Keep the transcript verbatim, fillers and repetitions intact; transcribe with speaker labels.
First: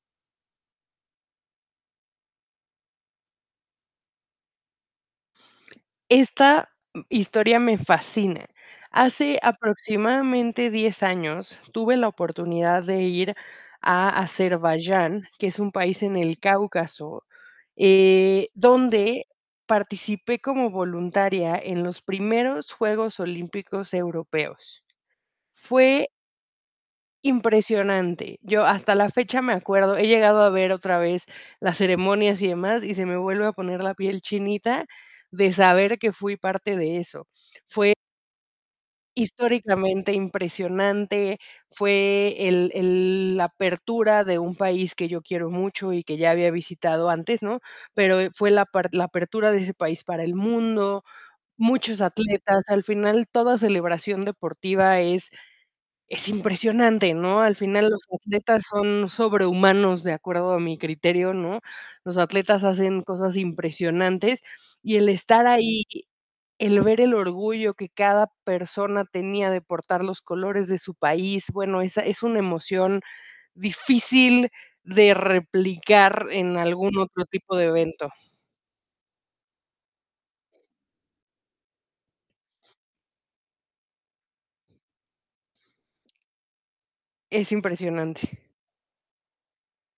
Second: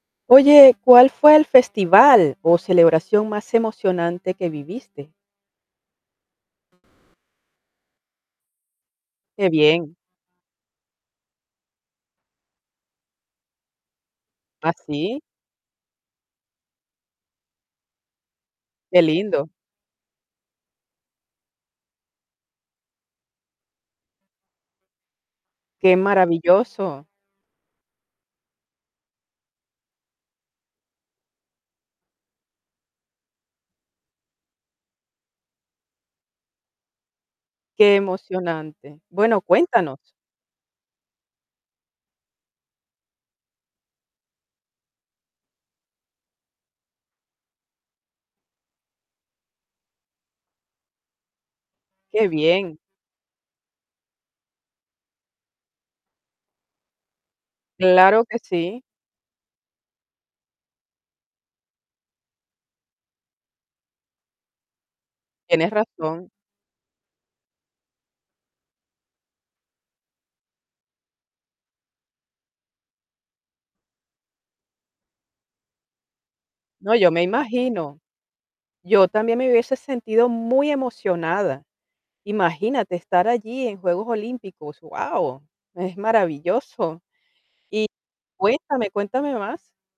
Speaker 1: Oye, ¿cuál fue al festival o celebración más emocionante que viviste?
Speaker 2: Esta m historia me fascina. Hace,
Speaker 1: Qué bien.
Speaker 2: aproximadamente, diez años, tuve la oportunidad de ir a
Speaker 1: ¿Ah, sí?
Speaker 2: Azerbaiyán, que es un país en el Cáucaso, eh,
Speaker 1: Qué
Speaker 2: donde
Speaker 1: lindo.
Speaker 2: participé como voluntaria en los primeros Juegos Olímpicos Europeos.
Speaker 1: Qué
Speaker 2: Fue
Speaker 1: maravilloso.
Speaker 2: impresionante. Yo, hasta la fecha, me acuerdo he llegado a ver otra vez las ceremonias y demás, y se me vuelve a poner la piel chinita, de saber que fui parte de eso. Fue
Speaker 1: Qué emocionante. Bueno, cuéntanos.
Speaker 2: históricamente impresionante, fue el el la apertura de un país que yo quiero mucho y que ya había visitado antes, ¿no? Pero, eh, fue la par la apertura de ese país para el mundo, muchos
Speaker 1: Qué
Speaker 2: atletas.
Speaker 1: bien.
Speaker 2: Al final, toda celebración deportiva es es impresionante, ¿no? Al final, los
Speaker 1: Claro que
Speaker 2: atletas
Speaker 1: sí.
Speaker 2: son sobrehumanos, de acuerdo a mi criterio, ¿no? Los atletas hacen cosas impresionantes, y el estar
Speaker 1: Tienes
Speaker 2: ahí,
Speaker 1: razón.
Speaker 2: el ver el orgullo que cada persona tenía de portar los colores de su país, bueno, esa es una emoción difícil de replicar en
Speaker 1: No,
Speaker 2: algún
Speaker 1: yo me
Speaker 2: otro tipo de
Speaker 1: imagino.
Speaker 2: evento.
Speaker 1: Yo también me hubiese sentido muy emocionada. Imagínate estar allí, en juegos olímpicos, wao, es maravilloso.
Speaker 2: Es
Speaker 1: Y
Speaker 2: impresionante.
Speaker 1: cuéntame, cuéntame más.